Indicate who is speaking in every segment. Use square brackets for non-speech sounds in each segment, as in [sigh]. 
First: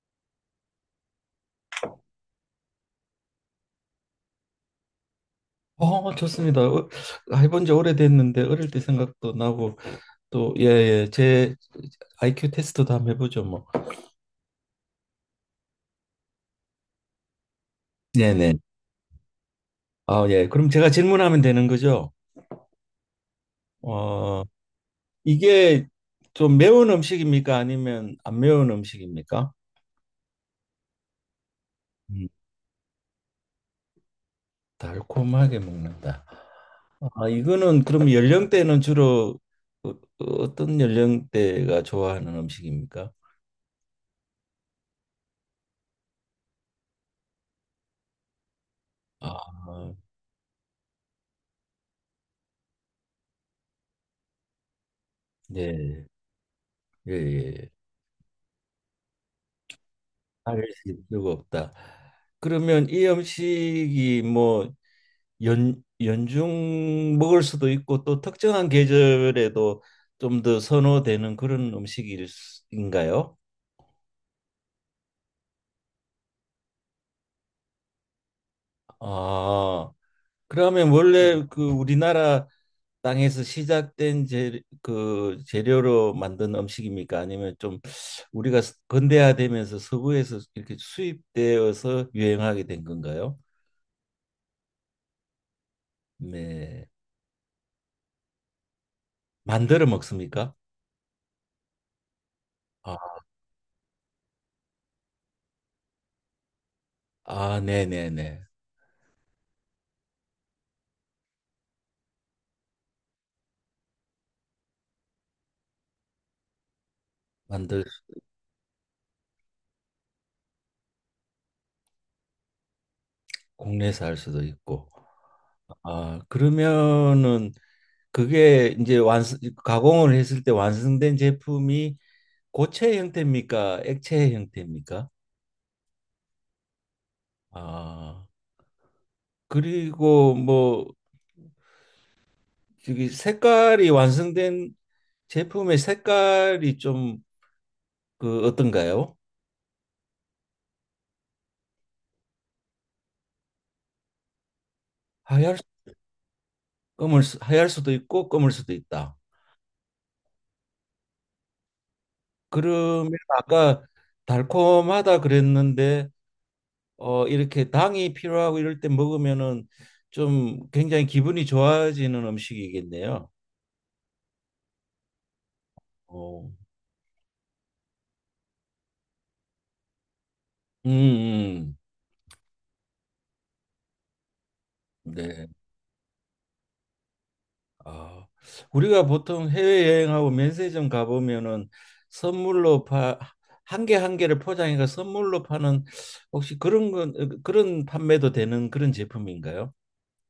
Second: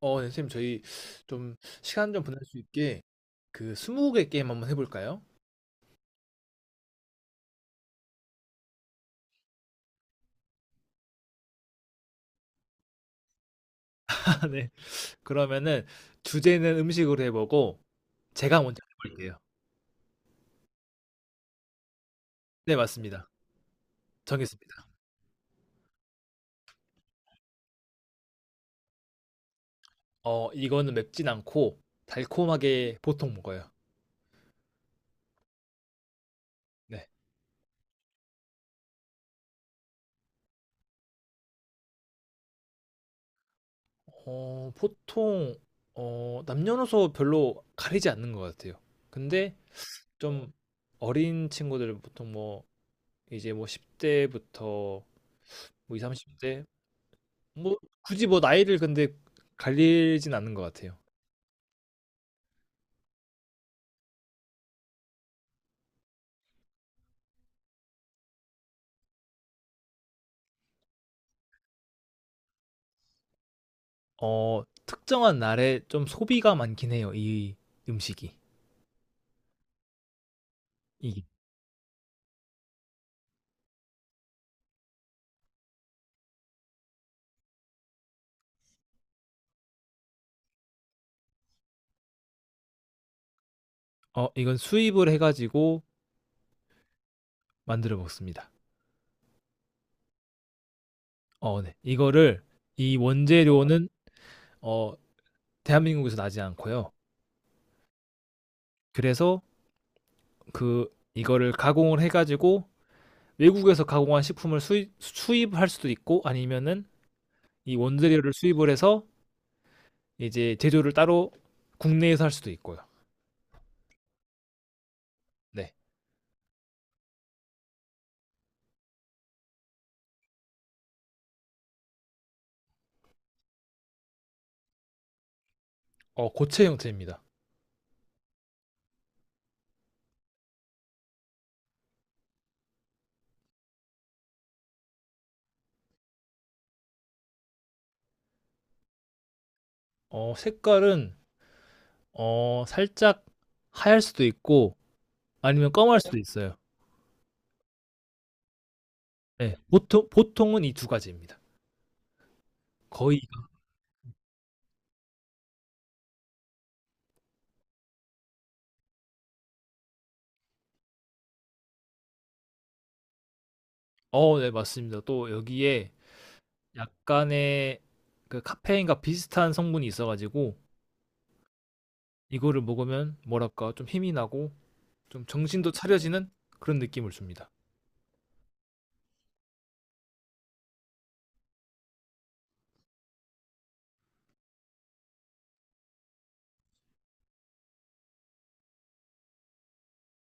Speaker 1: 네, 선생님, 저희 좀 시간 좀 보낼 수 있게 그 스무고개 게임 한번 해볼까요?
Speaker 2: 좋습니다. 해본 지 오래됐는데 어릴 때 생각도 나고 또 예, 예. 제 IQ 테스트도 한번 해보죠, 뭐.
Speaker 1: [laughs] 아, 네. 그러면은 주제는 음식으로 해보고
Speaker 2: 네네.
Speaker 1: 제가 먼저 해볼게요.
Speaker 2: 아, 예. 그럼 제가 질문하면 되는 거죠?
Speaker 1: 네, 맞습니다.
Speaker 2: 어,
Speaker 1: 정했습니다.
Speaker 2: 이게 좀 매운 음식입니까? 아니면 안 매운 음식입니까?
Speaker 1: 이거는 맵진 않고
Speaker 2: 음,
Speaker 1: 달콤하게 보통 먹어요.
Speaker 2: 달콤하게 먹는다.
Speaker 1: 네.
Speaker 2: 아, 이거는 그럼 연령대는 주로 어떤 연령대가 좋아하는 음식입니까?
Speaker 1: 보통 남녀노소 별로 가리지 않는 것 같아요.
Speaker 2: 아,
Speaker 1: 근데 좀 어린 친구들은 보통 뭐 이제 뭐 10대부터 뭐2십
Speaker 2: 네.
Speaker 1: 30대
Speaker 2: 예, 예.
Speaker 1: 뭐 굳이 뭐 나이를 근데 갈리진 않는 것
Speaker 2: 아닐
Speaker 1: 같아요.
Speaker 2: 수가 없다. 그러면 이 음식이 뭐 연중 먹을 수도 있고 또 특정한 계절에도 좀 더 선호되는 그런 음식인가요?
Speaker 1: 특정한 날에 좀 소비가 많긴 해요. 이 음식이.
Speaker 2: 아, 그러면
Speaker 1: 이
Speaker 2: 원래 그 우리나라 땅에서 시작된 그 재료로 만든 음식입니까? 아니면 좀 우리가 근대화되면서 서구에서 이렇게 수입되어서 유행하게 된 건가요?
Speaker 1: 이건 수입을 해가지고
Speaker 2: 네.
Speaker 1: 만들어 먹습니다.
Speaker 2: 만들어 먹습니까?
Speaker 1: 네. 이거를 이
Speaker 2: 아.
Speaker 1: 원재료는 어, 대한민국에서 나지 않고요.
Speaker 2: 아, 네네네.
Speaker 1: 그래서 그 이거를 가공을 해가지고 외국에서 가공한 식품을 수입할 수도 있고 아니면은 이
Speaker 2: 만들
Speaker 1: 원재료를 수입을 해서 이제 제조를 따로 국내에서 할 수도 있고요.
Speaker 2: 국내에서 할 수도 있고.
Speaker 1: 네.
Speaker 2: 아, 그러면은 그게 이제 완성 가공을 했을 때 완성된 제품이 고체 형태입니까? 액체 형태입니까?
Speaker 1: 고체 형태입니다.
Speaker 2: 아, 그리고 뭐 저기 색깔이 완성된 제품의 색깔이 좀 그 어떤가요?
Speaker 1: 색깔은 살짝 하얄 수도 있고
Speaker 2: 하얄
Speaker 1: 아니면 검할 수도 있어요.
Speaker 2: 하얄 수도 있고 검을 수도 있다.
Speaker 1: 네, 보통은 이 두 가지입니다.
Speaker 2: 그러면
Speaker 1: 거의.
Speaker 2: 아까 달콤하다 그랬는데 어 이렇게 당이 필요하고 이럴 때 먹으면은 좀 굉장히 기분이 좋아지는 음식이겠네요.
Speaker 1: 네, 맞습니다. 또 여기에
Speaker 2: 어,
Speaker 1: 약간의 그 카페인과 비슷한 성분이 있어가지고
Speaker 2: 음, 음.
Speaker 1: 이거를 먹으면 뭐랄까 좀 힘이 나고 좀
Speaker 2: 네.
Speaker 1: 정신도 차려지는 그런 느낌을 줍니다.
Speaker 2: 아, 우리가 보통 해외여행하고 면세점 가보면은 선물로 한 개 한 개를 포장해가 선물로 파는 혹시 그런 건 어, 그런 판매도 되는 그런 제품인가요?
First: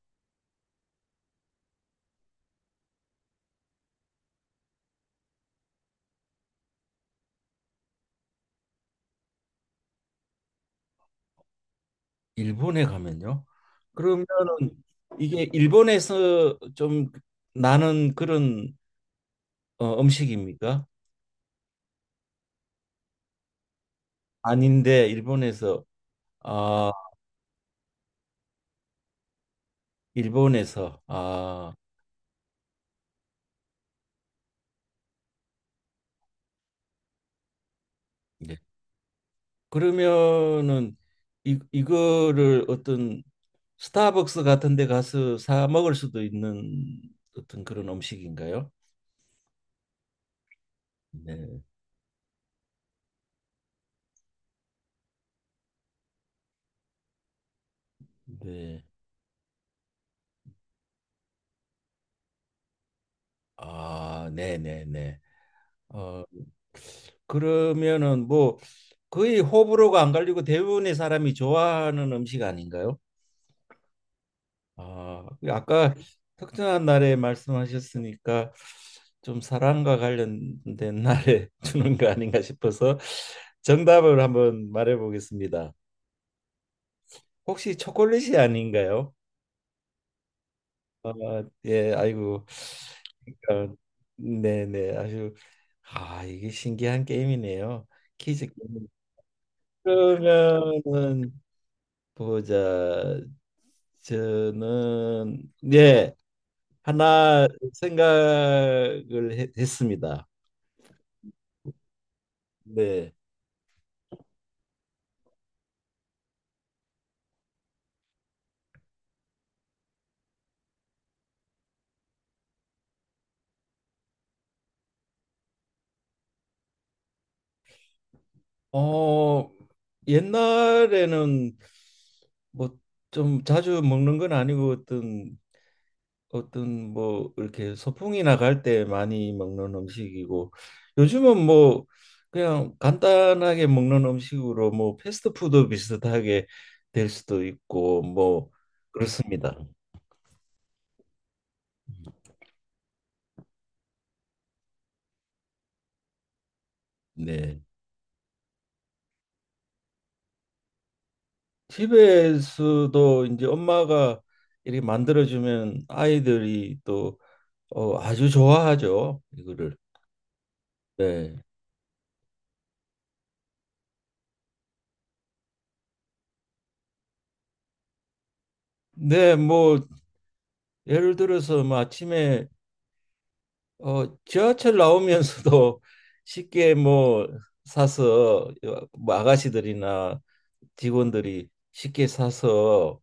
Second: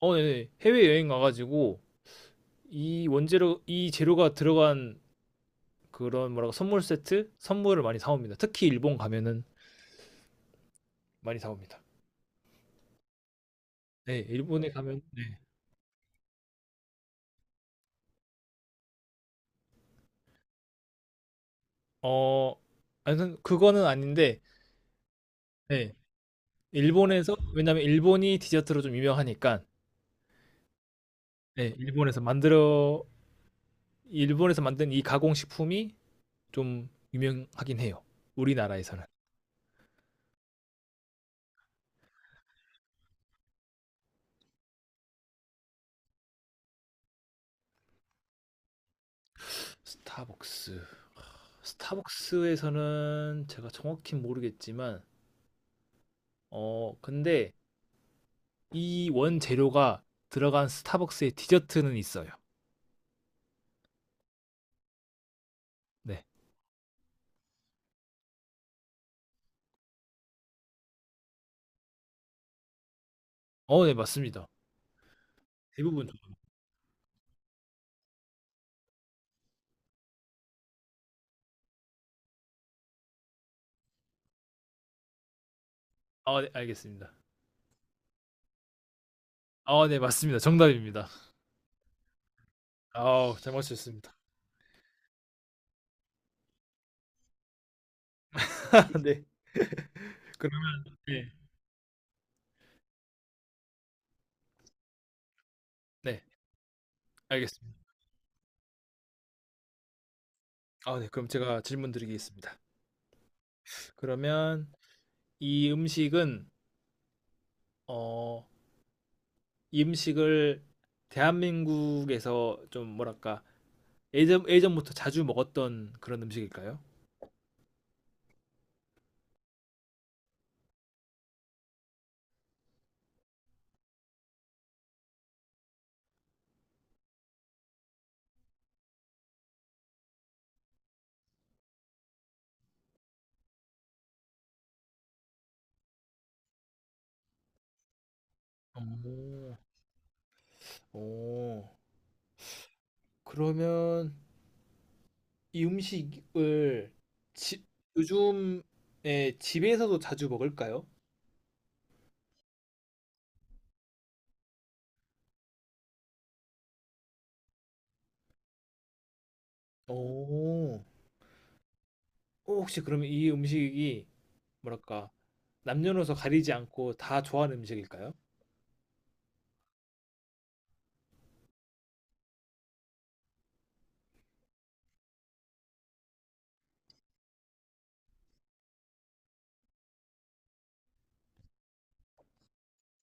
Speaker 1: 네, 해외 여행 가가지고 이 재료가 들어간 그런 뭐랄까 선물 세트 선물을 많이 사옵니다. 특히 일본 가면은 많이 사옵니다.
Speaker 2: 일본에 가면요?
Speaker 1: 네.
Speaker 2: 그러면은
Speaker 1: 일본에 가면 네.
Speaker 2: 이게 일본에서 좀 나는 그런 음식입니까?
Speaker 1: 어, 아무튼 그거는 아닌데
Speaker 2: 아닌데 일본에서
Speaker 1: 네.
Speaker 2: 아
Speaker 1: 일본에서 왜냐면 일본이 디저트로 좀 유명하니까
Speaker 2: 일본에서 아
Speaker 1: 네. 일본에서 만든 이 가공식품이 좀 유명하긴 해요.
Speaker 2: 네.
Speaker 1: 우리나라에서는.
Speaker 2: 그러면은 이 이거를 어떤 스타벅스 같은 데 가서 사 먹을 수도 있는 어떤 그런 음식인가요?
Speaker 1: 스타벅스.
Speaker 2: 네.
Speaker 1: 스타벅스에서는 제가 정확히 모르겠지만 근데
Speaker 2: 네.
Speaker 1: 이 원재료가 들어간 스타벅스의 디저트는 있어요.
Speaker 2: 아, 네, 네, 네. 어
Speaker 1: 네.
Speaker 2: 그러면은 뭐 거의 호불호가 안 갈리고 대부분의 사람이 좋아하는 음식 아닌가요?
Speaker 1: 네, 맞습니다.
Speaker 2: 아, 그 아까
Speaker 1: 대부분. 좀-
Speaker 2: 특정한 날에 말씀하셨으니까 좀 사랑과 관련된 날에 [laughs] 주는 거 아닌가 싶어서 정답을 한번 말해 보겠습니다.
Speaker 1: 아, 네, 알겠습니다.
Speaker 2: 혹시 초콜릿이 아닌가요?
Speaker 1: 아, 네, 맞습니다. 정답입니다.
Speaker 2: 아, 예, 아이고.
Speaker 1: 아우 잘
Speaker 2: 그러니까,
Speaker 1: 맞추셨습니다.
Speaker 2: 네네, 아주 아, 이게 신기한 게임이네요. 퀴즈
Speaker 1: [laughs]
Speaker 2: 게임.
Speaker 1: 네. 그러면 네.
Speaker 2: 그러면은 보자. 저는 예.
Speaker 1: 네.
Speaker 2: 하나
Speaker 1: 알겠습니다.
Speaker 2: 했습니다.
Speaker 1: 아, 네. 그럼 제가 질문 드리겠습니다.
Speaker 2: 네.
Speaker 1: 그러면 이 음식은 어, 이 음식을 대한민국에서 좀 뭐랄까? 예전부터 자주 먹었던 그런 음식일까요?
Speaker 2: 어, 옛날에는 뭐 좀 자주 먹는 건 아니고 어떤 뭐 이렇게 소풍이 나갈 때 많이 먹는 음식이고 요즘은 뭐 그냥 간단하게 먹는 음식으로 뭐 패스트푸드 비슷하게 될 수도 있고 뭐 그렇습니다.
Speaker 1: 오. 오. 그러면 이 음식을
Speaker 2: 네.
Speaker 1: 집 요즘에 집에서도 자주 먹을까요?
Speaker 2: 집에서도 이제 엄마가 이렇게 만들어주면 아이들이 또 아주 좋아하죠. 이거를.
Speaker 1: 오.
Speaker 2: 네.
Speaker 1: 혹시 그러면 이 음식이 뭐랄까 남녀노소 가리지 않고 다 좋아하는 음식일까요?
Speaker 2: 네, 뭐 예를 들어서 뭐 아침에 지하철 나오면서도 [laughs] 쉽게 뭐 사서 뭐 아가씨들이나 직원들이 쉽게 사서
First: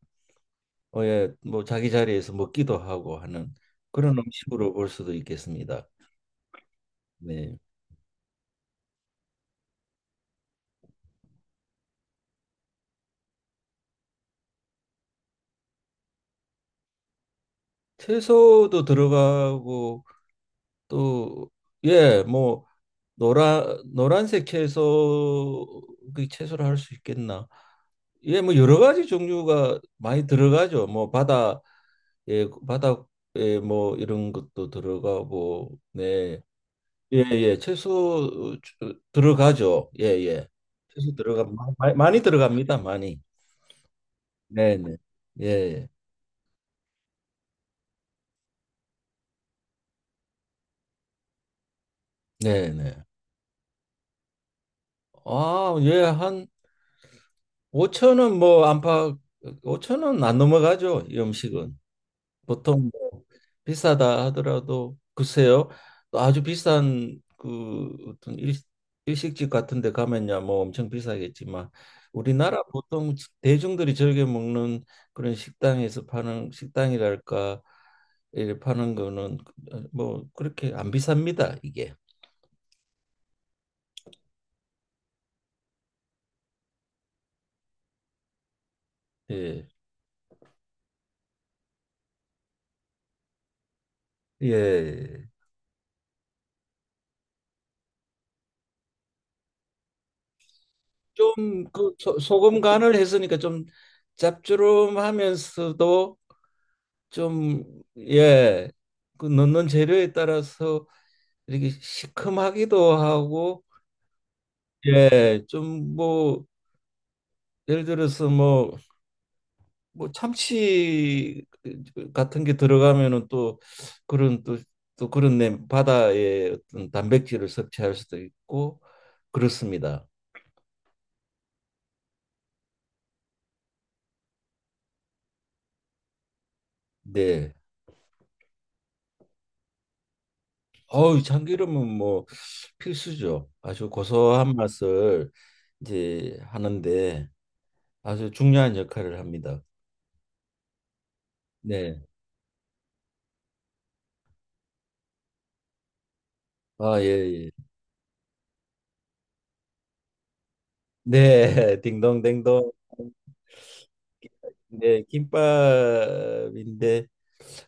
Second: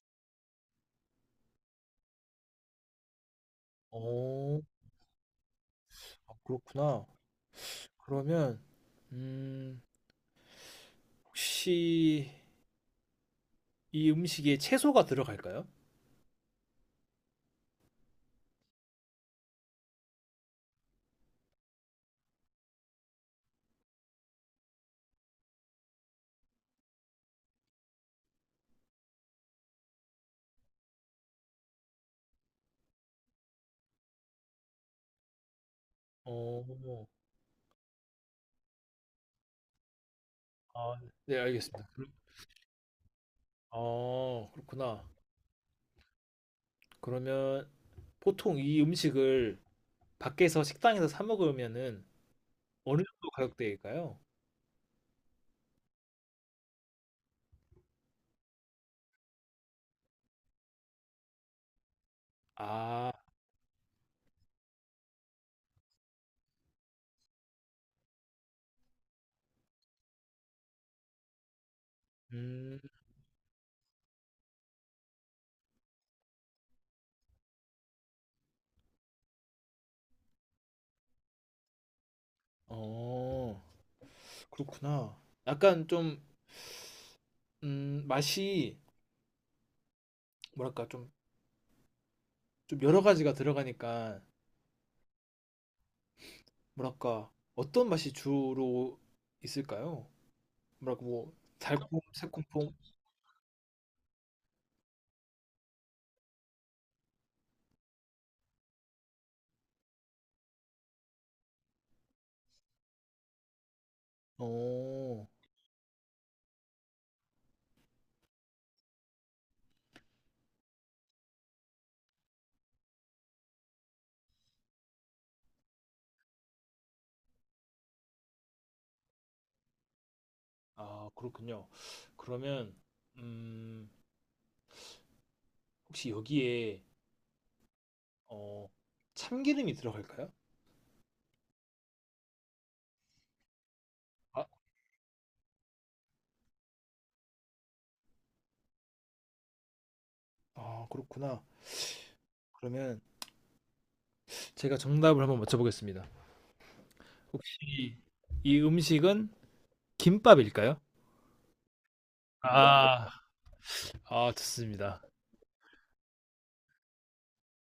Speaker 2: 어, 예, 뭐 자기 자리에서 먹기도 하고 하는 그런
Speaker 1: 어,
Speaker 2: 음식으로 볼 수도 있겠습니다.
Speaker 1: 아, 그렇구나.
Speaker 2: 네.
Speaker 1: 그러면 음, 혹시 이 음식에 채소가 들어갈까요?
Speaker 2: 채소도 들어가고 또 예, 뭐 노란색 채소 그 채소를 할 수 있겠나? 예, 뭐 여러 가지 종류가 많이 들어가죠. 뭐 바다 예, 바다에 뭐 이런 것도 들어가고 네.
Speaker 1: 어,
Speaker 2: 예, 예. 들어가죠. 예, 예.
Speaker 1: 아, 네, 알겠습니다.
Speaker 2: 많이, 많이 들어갑니다. 많이. 네, 네.
Speaker 1: 그렇구나.
Speaker 2: 예, 예.
Speaker 1: 그러면 보통 이 음식을 밖에서 식당에서 사 먹으면은
Speaker 2: 네, 네.
Speaker 1: 어느 정도 가격대일까요?
Speaker 2: 아, 예, 한 오천원뭐 안팎 오천원안 넘어가죠. 이 음식은 보통
Speaker 1: 아,
Speaker 2: 뭐 비싸다 하더라도 글쎄요. 또 아주 비싼 그 어떤 일식집 같은 데 가면야 뭐 엄청 비싸겠지만 우리나라
Speaker 1: 음,
Speaker 2: 보통 대중들이 즐겨 먹는 그런 식당에서 파는 식당이랄까 이 파는 거는 어, 뭐 그렇게 안 비쌉니다. 이게.
Speaker 1: 어, 그렇구나. 약간 좀, 맛이
Speaker 2: 예.
Speaker 1: 뭐랄까 좀 여러 가지가 들어가니까
Speaker 2: 예.
Speaker 1: 뭐랄까 어떤 맛이 주로 있을까요? 뭐랄까 뭐
Speaker 2: 좀 그
Speaker 1: 달콤,
Speaker 2: 소금
Speaker 1: 새콤풍?
Speaker 2: 간을 했으니까 좀 짭조름하면서도 좀 예, 그 넣는 재료에 따라서 이렇게 시큼하기도 하고
Speaker 1: 어,
Speaker 2: 예, 좀 뭐 예를 들어서 뭐 뭐 참치 같은 게 들어가면은 또 그런 또 또 그런 내 바다의 어떤 단백질을 섭취할 수도 있고 그렇습니다.
Speaker 1: 아 그렇군요. 그러면 음, 혹시 여기에
Speaker 2: 네.
Speaker 1: 어, 참기름이 들어갈까요?
Speaker 2: 어우, 참기름은 뭐 필수죠. 아주
Speaker 1: 아,
Speaker 2: 고소한 맛을 이제 하는데 아주 중요한 역할을 합니다.
Speaker 1: 아 그렇구나.
Speaker 2: 네.
Speaker 1: 그러면 제가 정답을 한번 맞춰보겠습니다.
Speaker 2: 아, 예, 예.
Speaker 1: 혹시 이 음식은 김밥일까요?
Speaker 2: 네, [laughs] 딩동댕동.
Speaker 1: 아, 아 좋습니다.
Speaker 2: 네, 김밥인데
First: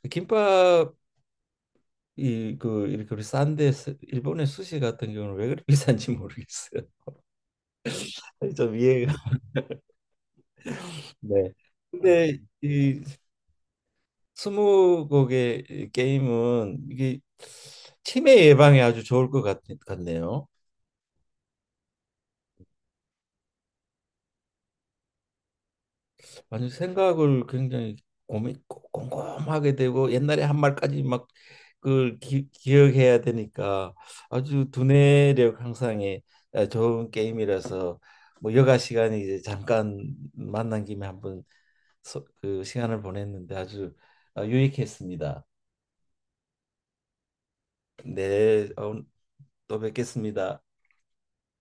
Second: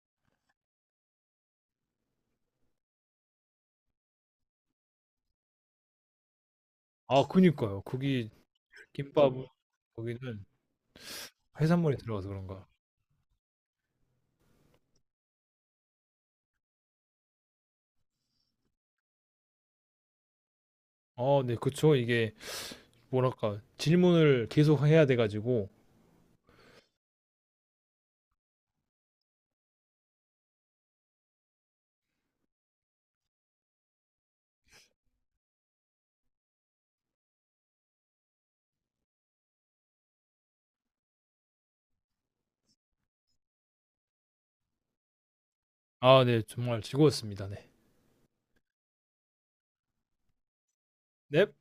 Speaker 2: 김밥이 그 이렇게 우리 싼데 일본의 수시 같은 경우는 왜 그렇게 비싼지 모르겠어요.
Speaker 1: 아 그니까요. 거기
Speaker 2: [laughs] 좀 이해가.
Speaker 1: 김밥은 거기는
Speaker 2: 네.
Speaker 1: 해산물이 들어가서
Speaker 2: 근데
Speaker 1: 그런가.
Speaker 2: 이 스무 곡의 게임은 이게 치매 예방에 아주 좋을 것 같네요.
Speaker 1: 네, 그쵸. 이게 뭐랄까 질문을 계속 해야 돼가지고
Speaker 2: 아주 생각을 굉장히 고민 꼼꼼하게 되고 옛날에 한 말까지 막 그걸 기억해야 되니까 아주 두뇌력 향상에 아, 좋은 게임이라서 뭐 여가 시간이 이제 잠깐 만난 김에 한번 그 시간을 보냈는데 아주 유익했습니다.
Speaker 1: 아, 네, 정말 즐거웠습니다. 네.
Speaker 2: 네, 어, 또 뵙겠습니다.
Speaker 1: 넵.